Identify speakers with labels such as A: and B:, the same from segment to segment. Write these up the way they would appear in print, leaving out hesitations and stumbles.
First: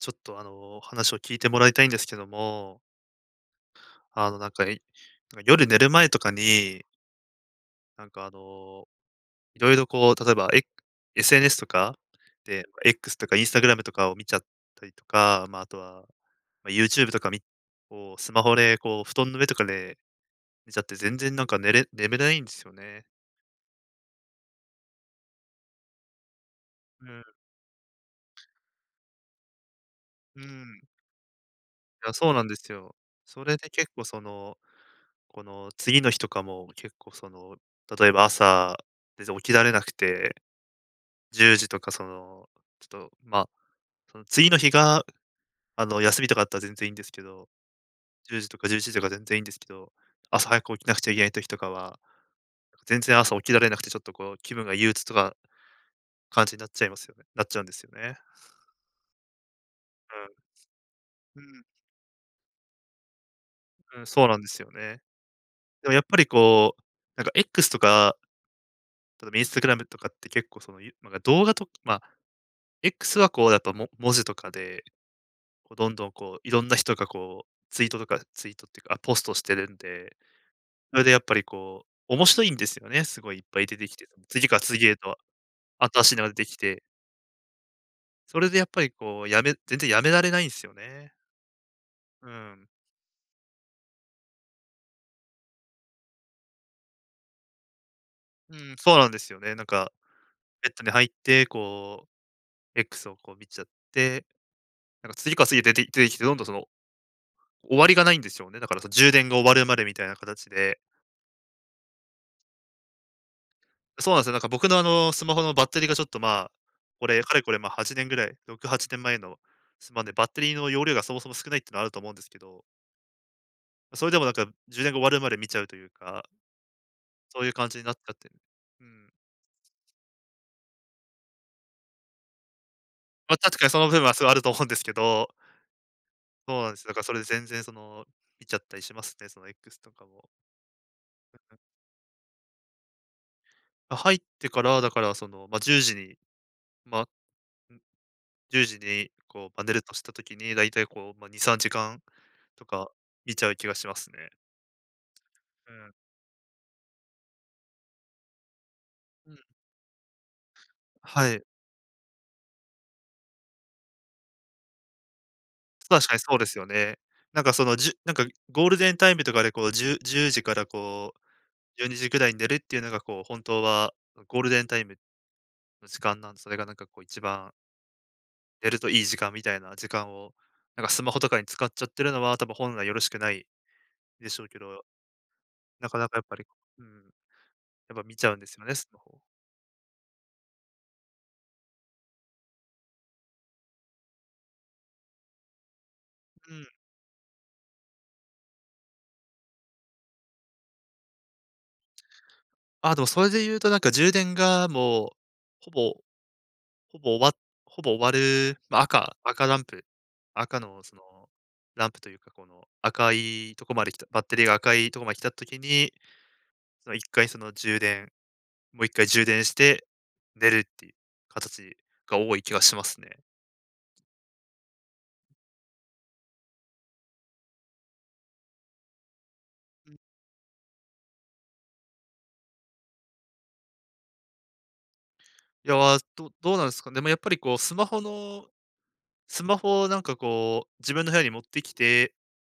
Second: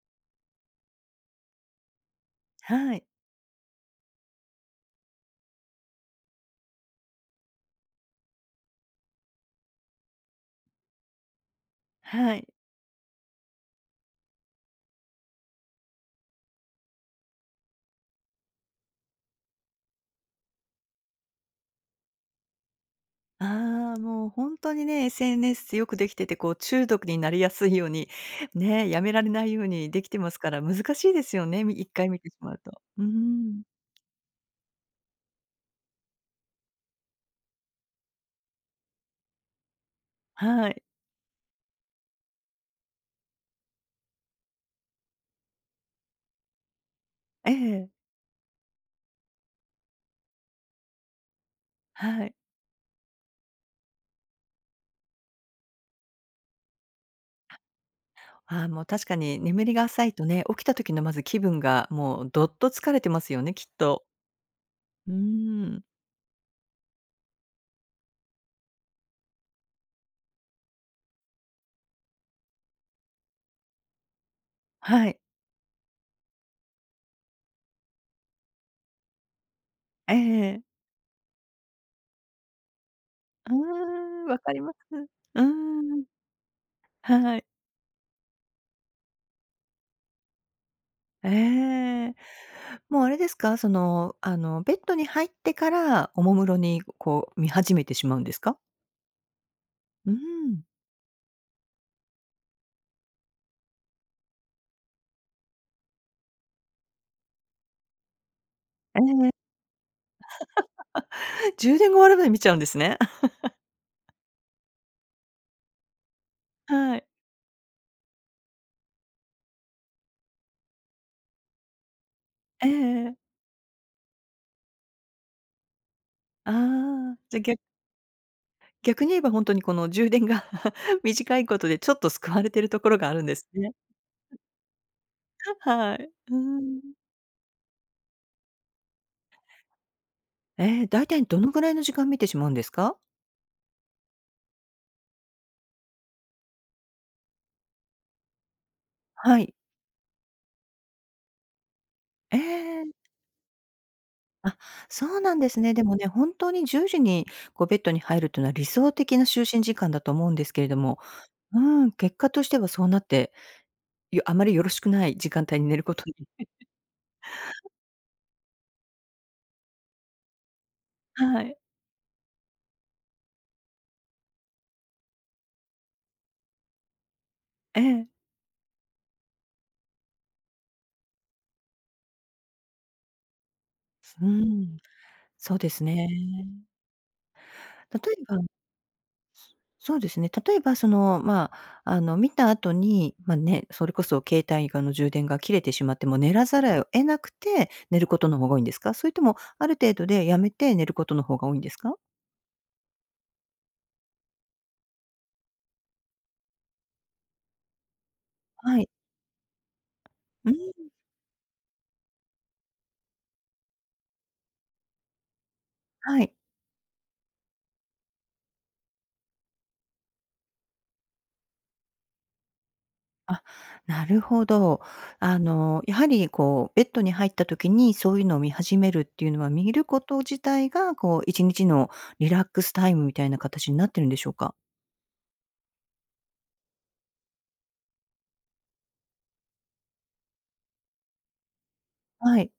A: ちょっと話を聞いてもらいたいんですけども、
B: はい。
A: あのなんか、いなんか夜寝る前とかに、なんかあの、いろいろこう、例えば、SNS とか
B: はい。
A: で、X とか Instagram とかを見ちゃったりとか、まあ、あとは、まあ、YouTube とかをスマホでこう布団の上とかで寝ちゃって、全然なんか眠れないんですよね。
B: ああ、もう本当にね、SNS よくできてて、こう中
A: う
B: 毒に
A: ん、
B: なりやすいように、ね、やめられないようにできてます
A: う
B: から、
A: ん。
B: 難しいですよね、み一
A: い
B: 回
A: や、
B: 見
A: そ
B: て
A: う
B: し
A: なん
B: ま
A: で
B: う
A: す
B: と。
A: よ。
B: うー
A: それ
B: ん。
A: で結構その、この次の日とかも結構その、例えば朝、全然起きられなくて
B: はい。
A: 10時とかその、ちょっと、まあ、その次の日が、あの、休みとかだったら全然いいんですけど、
B: ええ。
A: 10時とか11時とか全然いいんですけど、朝早く起きなくちゃいけない時とかは、
B: はい。
A: 全然朝起きられなくてちょっとこう気分が憂鬱とか感じになっちゃうんですよね。
B: ああ、もう確かに眠りが浅いとね、起きた時のまず気
A: う
B: 分
A: ん。
B: がもうどっと疲れてますよね、きっ
A: うん、う
B: と。
A: ん、そうなんですよね。
B: うーん。
A: でもやっぱりこう、なんか X とか、例えばインスタグラムとかって結構その、なんか動画とまあ、X はこうやっぱも文字とかで、
B: はい。
A: こうどんどんこういろんな人がこうツイートとかツイートっていうか、あ、ポストしてるん
B: え
A: で、
B: え。
A: それでやっぱりこう、面白いんですよね、すごいいっ
B: うー
A: ぱい出てきて、
B: ん、わ
A: 次
B: か
A: か
B: り
A: ら
B: ます。
A: 次へと
B: うー
A: 新
B: ん。
A: しいのが出てきて、
B: はい。
A: それでやっぱりこう、全然やめられないんですよね。
B: ええ。
A: うん。
B: もうあれですか、その、あの、ベッドに入ってから、おもむろにこう見始めてしまうんです
A: う
B: か？
A: ん、そうなんですよね。なんか、
B: うーん。
A: ベッドに入って、こう、X をこう見ちゃって、なんか次から次へ出てきて、どんどんその、終わりがないんですよね。だからその充
B: え
A: 電が終わるまでみたいな形で。
B: え、充電が終わるまで見ちゃうんですね。
A: そうなんですよ、なんか僕のあの、スマホのバッテリーがちょっとまあ、
B: は
A: こ
B: い。
A: れ、かれこれまあ8年ぐらい、6、8年前のスマホで、バッテリーの容量がそもそも少ないっていうのはあると思うんですけど、
B: ええええ。
A: それでもなんか10年後終わるまで見ちゃうというか、
B: ああ、じゃ、
A: そういう
B: ぎゃ
A: 感じになっちゃってる。う
B: 逆に
A: ん。
B: 言えばほんとにこの充電が 短いことでちょっと救われてるところがあるん
A: ま
B: で
A: あ、
B: す
A: 確かに
B: ね。
A: その部分はすごいあると思うんですけど、
B: はい。うー
A: そうなんで
B: ん。
A: す。だからそれで全然その、見ちゃったりしますね、その X とかも。
B: ええ、大体どのぐらいの時間見てしまうんですか？
A: まあ、入ってから、だからその、まあ、10時に、まあ、ん、10時に
B: は
A: こう、
B: い。
A: まあ、寝るとした時に、だいたいこう、まあ、2、3時間
B: え
A: とか
B: え。
A: 見ちゃう気がしますね。
B: あ、そうなんです
A: う
B: ね。で
A: ん。
B: もね、本当に10時にこうベッドに入るというのは理想的な
A: うん。
B: 就寝時間だと思うんですけれども、
A: はい。
B: うん、結果としてはそうなって、あまりよろしくない時間帯に寝ること
A: 確か
B: に。
A: にそうですよね。なんかその、なんかゴールデンタイムとかでこうじゅう、1010時からこう
B: はい、
A: 12時ぐらいに寝るっていうのが、こう、本当はゴールデンタイムの時間なんでそれがなんかこう一番
B: ええ。
A: 寝るといい時間みたいな時間を、なんかスマホとかに使っちゃってるのは、多分本来よろしくない
B: う
A: でしょうけ
B: ん、
A: ど、
B: そうです
A: なか
B: ね。
A: なかやっぱり、うん、やっ
B: 例
A: ぱ
B: え
A: 見ちゃう
B: ば
A: んですよね、スマホ。
B: そうですね、例えばその、まあ、あの、見た後に、ま、ね、それこそ携帯がの充電が切れてしまっても寝ら
A: う
B: ざ
A: ん。
B: るを得なくて寝ることの方が多いんですか？それともある程度でやめて寝ることの方が多いんですか？
A: あ、でもそれで言うとなんか充電がもう、ほぼ、ほぼ終わっほぼ終わる、ま
B: は
A: あ、
B: い。
A: 赤ランプ、
B: う
A: 赤
B: ん、
A: のその、ランプというか、この赤いとこまで来たバッテリーが赤いとこまで来たときに、
B: はい。
A: その一回その充電もう一回充電して、寝るっていう形が多い気がしますね。
B: あ、なるほど。あの、やはりこう、ベッドに入った時にそういうのを見始めるっていうのは、見ること自体がこう、1日のリラックスタイムみたいな形になってるんでしょうか？
A: いやー、どうなんですかね。でもやっぱりこうスマホをなんかこう、自分の部屋に持ってきて、
B: はい。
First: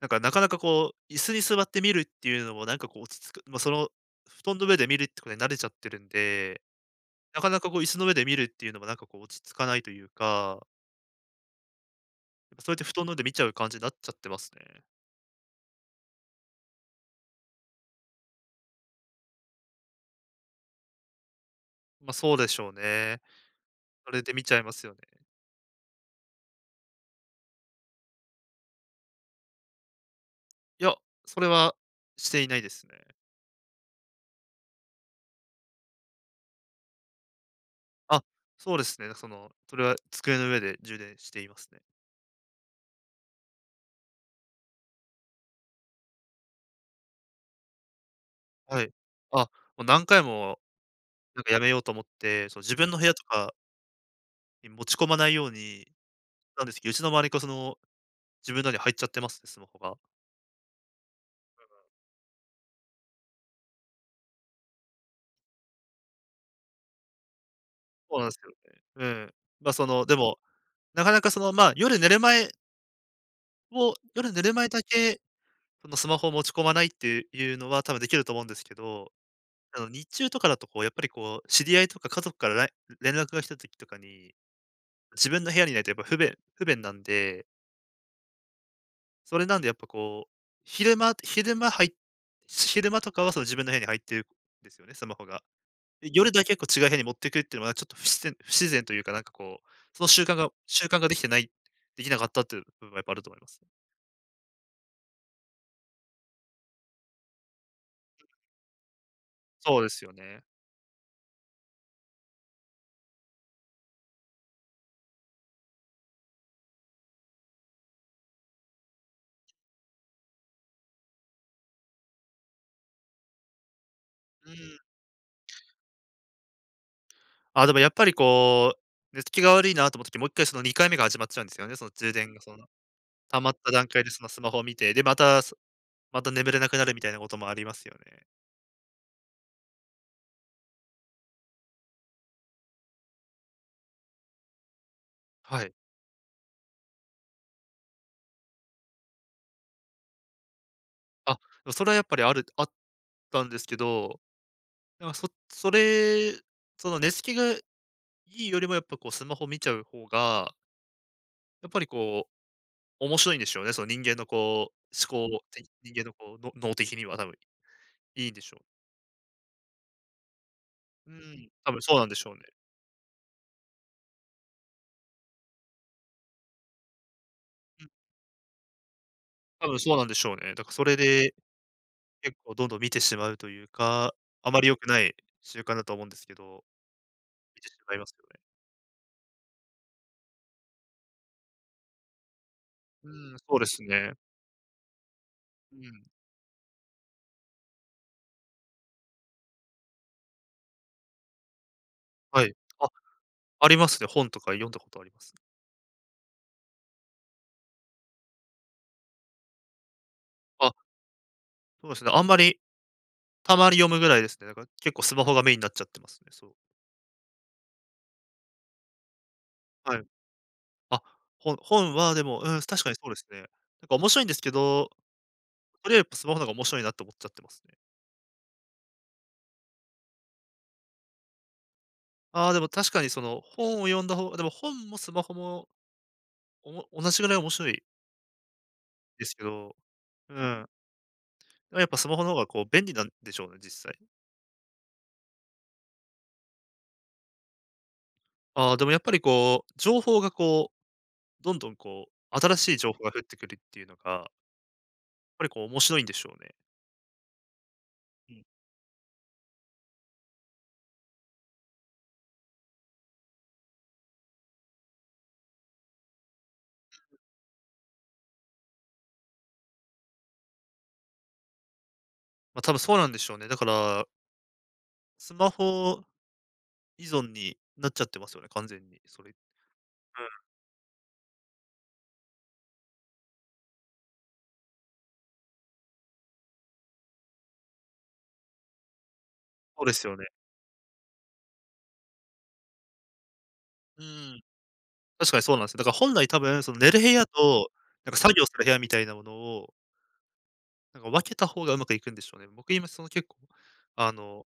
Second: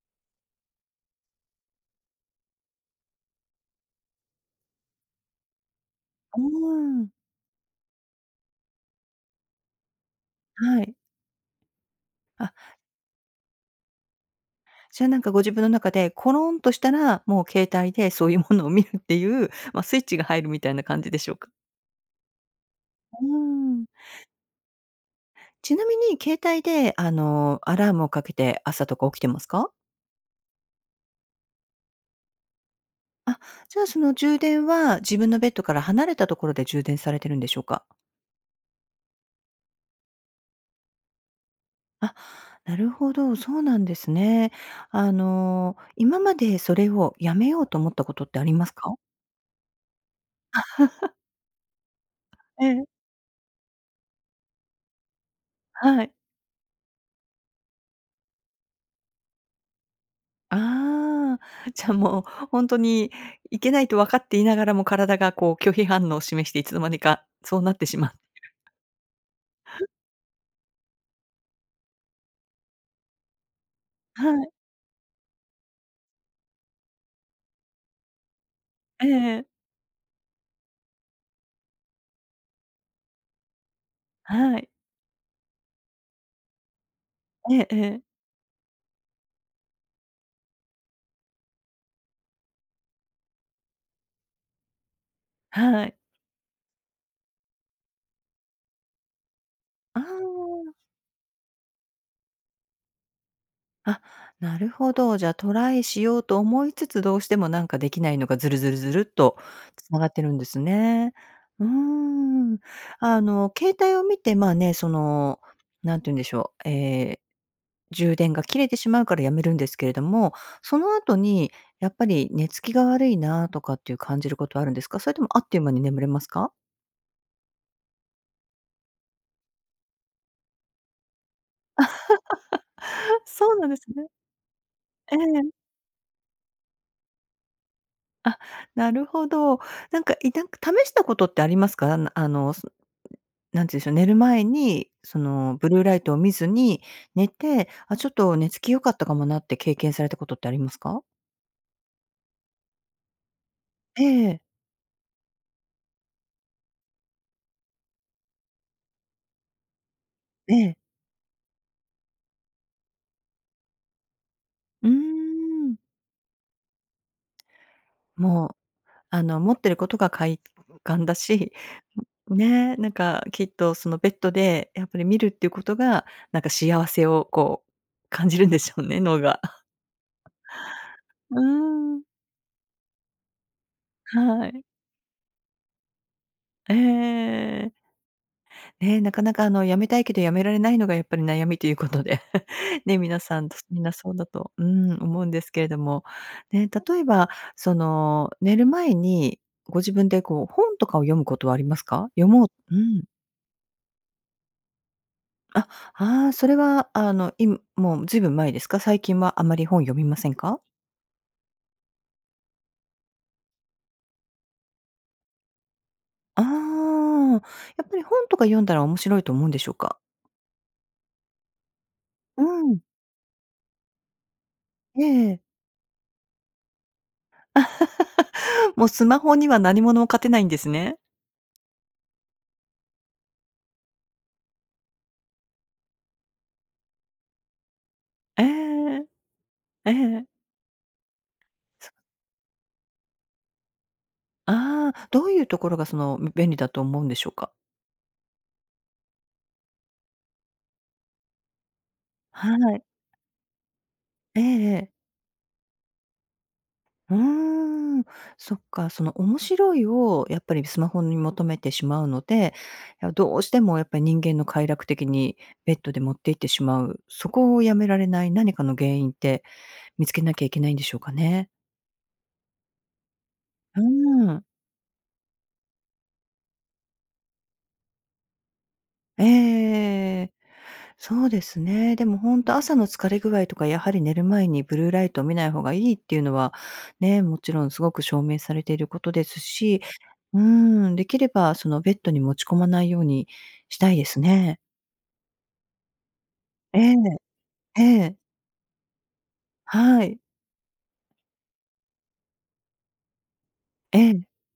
A: なんかなかなかこう、椅子に座って見るっていうのもなんかこう落ち着く、まあ、その布団の上で見るってことに慣れちゃってるん
B: う
A: で、
B: ーん。
A: なかなかこう椅子の上で見るっていうのもなんかこう落ち着かないというか、
B: はい。あ、
A: やっぱそうやって布団の上で見ちゃう感じになっちゃってますね。
B: じゃあなんかご自分の中で、コロンとしたら、もう携帯でそういうものを見るっていう、ま、スイッチが入るみたいな感じでしょうか？
A: ま、そうでしょうね。
B: うーん。
A: それで見ちゃいますよね。
B: ちなみに携帯で、あの、アラームをかけて朝とか起きてますか？
A: いや、それはしていないですね。
B: あ、じゃあその充電は自分のベッドから離れたところで充電されてるんでしょうか？
A: あ、そうですね。その、それは机の上で充電していますね。
B: あ、なるほど、そうなんですね。あの、今までそれをやめようと思ったことってあります
A: はい。
B: か？
A: あ、もう何回もなんかやめようと思って、その
B: え
A: 自
B: え、
A: 分の部屋とかに持ち込まないように
B: はい。
A: なんですけど、うちの周りがその、自分のに入っちゃってますね、スマホが。
B: ああ、じゃあもうほんとにいけないと分かっていながらも体がこう拒否反応を示していつの間にかそうなってしまう。
A: そうなんですよね。うん。ま、その、でも、なかなかその、ま、
B: は
A: 夜寝
B: い、
A: る前だけ、そのスマホを持ち込まないっていうのは多分できると思うんですけど、
B: ええ
A: あの、日中とかだとこうやっぱりこう、知り合いとか家族から連絡が来た時とかに
B: はい。
A: 自分の部屋にないとやっぱ不便なんで、
B: ええええ。
A: それなんでやっぱこう、昼間昼間入っ昼間とかはその自分の部屋に入ってるんですよね、スマホが。
B: はい。
A: で、夜だけ結構違う部屋に持ってくっていうのはちょっと不自然というか、なんかこう、
B: ああ。
A: その習慣ができなかったっていう部分はやっぱあると思いますね。
B: あ、なるほど。じゃあ、トライしようと思いつつ、どうしてもなんかできないのがずるずるずるっと
A: そうで
B: つな
A: す
B: が
A: よ
B: ってるん
A: ね。
B: ですね。うーん。あの、携帯を見て、まあね、その、なんて言うんでしょう、ええ、充電が切れてしまうからやめるんですけれども、その後にやっぱり寝つきが悪いなとかっていう感じるこ
A: うん。
B: とはあるんですか？それともあっという間に眠れますか？
A: あ、でもやっぱりこう、寝つきが悪いなと思った時、もう一回その2回目が始まっちゃうんですよね。その充電がその、
B: あ、
A: 溜ま
B: そ
A: っ
B: うなん
A: た
B: で
A: 段
B: す
A: 階
B: ね。
A: でそのスマホを見て、で、ま
B: え
A: た、
B: え。
A: また眠れなくなるみたいなこともありますよね。
B: あ、なるほど。なんか、なんか試したことってありますか？あのなんて言うんでしょう、寝る前に、その、
A: は
B: ブ
A: い。
B: ルーライトを見ずに寝て、あ、ちょっと寝つき良かったかもなって経験されたことってありますか？
A: あ、それはやっぱりあったんですけ
B: え
A: ど、
B: え、
A: なんかそそれ、その寝つきがいいよりもやっぱこうスマホ見ちゃう方が、
B: ええ。
A: やっぱりこう面白いんでしょうね。
B: うーん。
A: 人間のこうの脳的には多分いいんで
B: も
A: し
B: う、
A: ょう。
B: あの、持ってることが快感
A: う
B: だ
A: ん、
B: し、
A: 多分そう なんでしょうね。
B: ね、なんかきっとそのベッドでやっぱり見るっていうことが、なんか幸せをこう
A: うん、
B: 感じるんでしょうね、脳が。
A: 多分そうなんでしょうね。だからそれで
B: うーん、
A: 結構どんどん見てしまうというか、
B: は
A: あま
B: い。
A: り良くない習慣だと思うんですけど、
B: え
A: 見て
B: え。
A: しまいますよね。
B: ね、なかなかあの、辞めたいけど辞められないのがやっぱり悩みということで ね、
A: う
B: 皆
A: ん、
B: さん
A: そ
B: と
A: うで
B: み
A: す
B: んなそ
A: ね。
B: うだと、うん、思うんですけれ
A: う
B: ど
A: ん、
B: も、ね、例えば、その、寝る前にご自分でこう、本とかを読むことはありますか？読
A: は
B: もう
A: い。
B: う
A: あ、
B: ん。
A: ありますね。本とか読んだことあります。
B: あ、ああそれはあの、今もうずいぶん前ですか？最近はあまり本読みませんか？
A: あ、そうですね、あんまり、たまに読むぐらいですね。だから結構スマホがメインになっちゃってますね、
B: ああ
A: そう。
B: ー、やっぱり本とか読んだら面白いと思うんでしょう
A: は
B: か？
A: い。あ、本はでも、
B: う
A: うん、
B: ん、
A: 確かにそうですね。なんか面白いんですけど、
B: ええ。
A: とりあえずスマホの方が面白いなって思っちゃってますね。
B: もうスマホには何者も勝てないんですね。
A: ああ、でも確かにその本を読んだ方がでも本もスマホも、同じぐらい面白い
B: ええ、
A: ですけど、
B: ええ。
A: うん。でもやっぱスマホの方がこう便利なんでしょうね、実際。
B: ああ、どういうところがその、便利だと思うんでしょうか？
A: ああ、でもやっぱりこう、情報がこう、どんどんこう、新
B: は
A: しい
B: い。
A: 情報が降ってくるっていうのが、や
B: ええええ。
A: っぱりこう面白いんでしょうね。
B: うーん、
A: うん。
B: そっか、その面白いをやっぱりスマホに求めてしまうので、どうしてもやっぱり人間の快楽的にベッドで持っていってしまう、そこをやめられない何かの原因って見つけなきゃいけないんでしょうかね？
A: ま、多分そうなんでしょうね。だか
B: うー
A: ら
B: ん。
A: スマホ依存になっちゃってますよね、完全に、そ
B: えええ
A: れ。
B: え
A: うん、
B: ええええ。そうですね。でも本当朝の疲れ具合とか、やはり寝る前にブルーライトを見ない方がいいっていうのは、ね、もちろんすごく証明されていることですし、
A: そうですよね。
B: うーん、できればそのベッドに持ち込まないようにしたい
A: う
B: です
A: ん、
B: ね。
A: 確かにそうなんですよ。だから本来多分、その
B: え
A: 寝る部屋と、
B: え、え
A: なん
B: え、
A: か作業する部屋みたいなものを、
B: はい、
A: なんか分けた方がうまくいくんでしょうね。僕今その結構、
B: え
A: あ
B: え、
A: の、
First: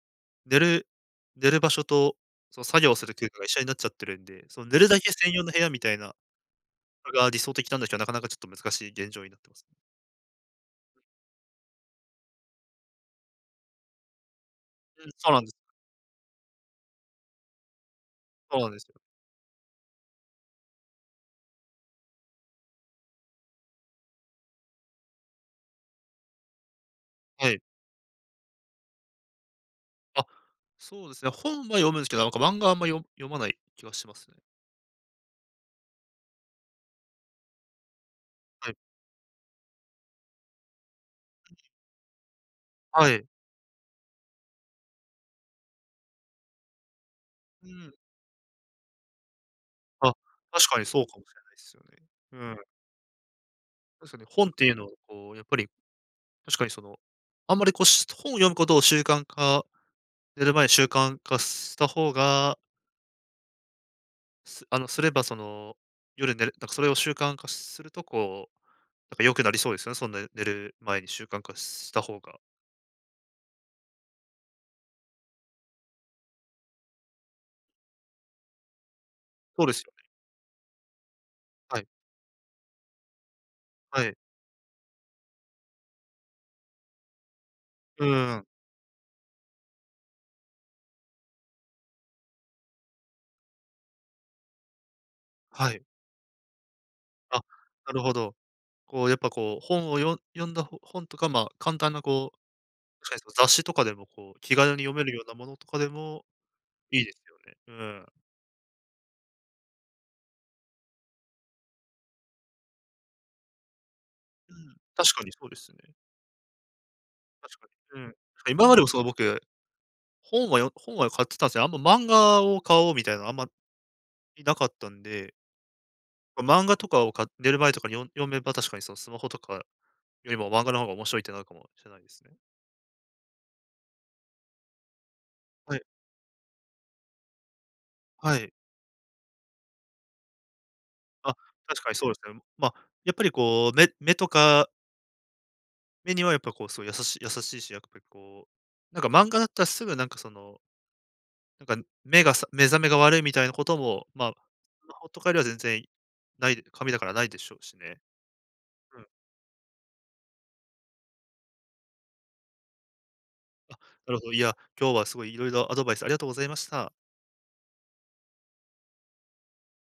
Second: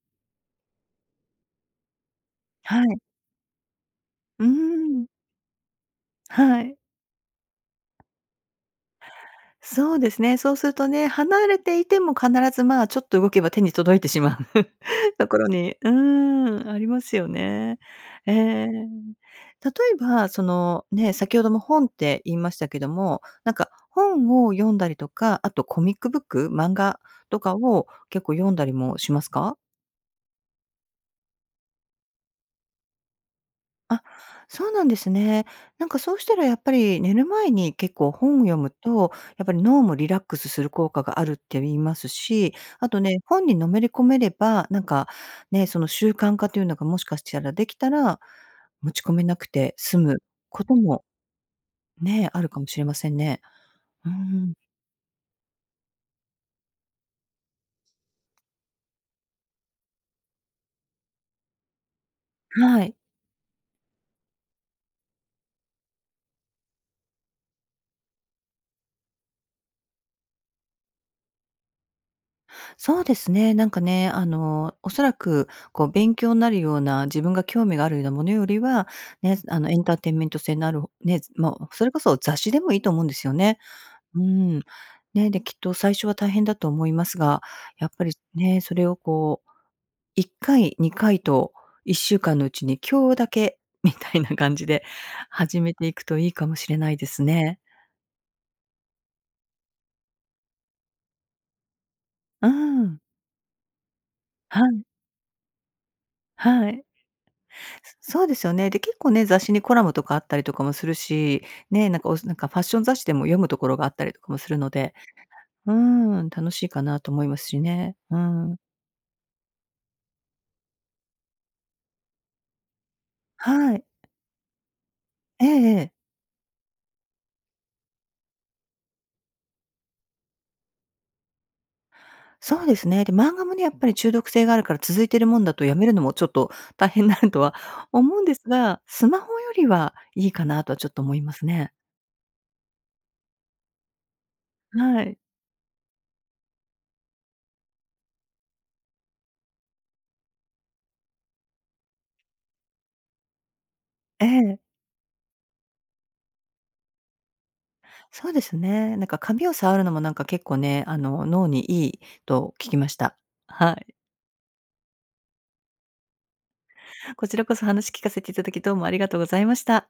A: 寝る寝る場所と、その
B: は
A: 作業
B: い。
A: する空間が一緒になっちゃってるん
B: う
A: で、
B: ー
A: その寝るだ
B: ん、
A: け専用の部屋みたいな
B: はい。
A: のが理想的なんだけど、なかなかちょっと難しい現状になってます。
B: そうですね。そうするとね、離れていても必ず、まあ、ちょっと動けば手に届いてしまう
A: うん、
B: と
A: そう
B: こ
A: なんで
B: ろ
A: す。
B: にありますよね。え
A: そう
B: え。
A: なんです
B: 例
A: よ。
B: えば、その、ね、先ほども本って言いましたけども、なんか本を読んだりとか、あとコミックブック、漫画と
A: は
B: か
A: い。
B: を結構読んだりもしますか？
A: あ、そうですね、本は読むんですけど、なんか漫画はあんま読まない気が
B: あ、
A: しますね。
B: そうなんですね。なんかそうしたらやっぱり寝る前に結構本を読
A: は
B: む
A: い。
B: と、やっぱり脳もリラックスする効果があるって言いますし、あと
A: は
B: ね、
A: い。
B: 本にのめり込めれば、なんかね、その習慣化というのがもしかしたら
A: う
B: できた
A: ん。
B: ら、持ち込めなくて済
A: あ、
B: むこ
A: 確
B: と
A: かにそ
B: も
A: うかもしれないですよね。
B: ね、
A: う
B: あるかも
A: ん。
B: しれませんね。う
A: 確かに本っ
B: ん、
A: ていうのをこう、やっぱり確かにその、あんまりこう、本を読むことを習慣化寝る前に習慣化した方が、
B: はい。
A: すればその、夜寝るなんかそれを習慣化するとこう、なんか良くなりそうですよね、そんな寝る前に習慣化した方が。
B: そうですね。なんかね、あの、おそらく、こう、勉強になるような、自分が興味があるようなものよりは、ね、あ
A: そう
B: の、
A: で
B: エ
A: す
B: ン
A: よ
B: ター
A: ね。
B: テインメント性のある、ね、まあ、
A: は
B: そ
A: い。
B: れこそ雑誌でもいいと思うんですよね。
A: はい。
B: うん。ね、で、きっと最初は大変だと思いますが、やっ
A: う
B: ぱり
A: ん。
B: ね、それをこう、1回、2回と1週間のうちに今日だけみたいな感じで始
A: は
B: め
A: い。
B: ていくといいかもしれないです
A: あ、
B: ね。
A: なるほど。こうやっぱこう、本をよ読んだほ本とか、まあ、簡単なこう、
B: うん。
A: 確かにその雑誌とかでもこう、気
B: は
A: 軽に
B: い、
A: 読めるようなものとかでも
B: はい。
A: いいですよね。うん。
B: そうですよね。で、結構ね、雑誌にコラムとかあったりとかもするし、ね、なんかなんかファッション雑誌でも読むところがあったりとかもす
A: う
B: るの
A: ん、
B: で、
A: 確かにそうです
B: うー
A: ね。
B: ん、楽しいかなと思います
A: 確
B: し
A: か
B: ね。
A: に。うん。
B: うん。
A: 今までもその僕、本は買ってたんですよ。あんま漫画を買おうみたいなあんま
B: はい。
A: りなかったんで、
B: ええええ。
A: ま漫画とかを寝る前とかに読めば確かにそのスマホとかよりも漫画の方が面白いってなるかもしれないですね。
B: そうですね。で、漫画もね、やっぱり中毒性があるから続いてるもんだとや
A: はい、
B: めるのもちょっと大変になるとは思うんで
A: は
B: す
A: い。
B: が、スマホよりはいいかなとはちょっと思いま
A: あ、
B: すね。
A: 確かにそうですね。まあ、やっぱりこう、目目とか
B: はい。
A: 目にはやっぱこうすごい優しいし、やっぱりこう、なんか漫画だったらすぐなんかその、なんか目覚めが悪いみたいなことも、
B: え
A: まあ、
B: え。
A: スマホとかよりは全然ないで紙だからないでしょうしね。
B: そうですね。
A: う
B: な
A: ん。
B: んか紙を触るのもなんか結構ね、あの、脳にいいと聞きました。はい。
A: なるほど、いや、今日はすごい色々アドバイスありがとうございました。
B: こちらこそ話聞かせていただき、どうもありがとうございました。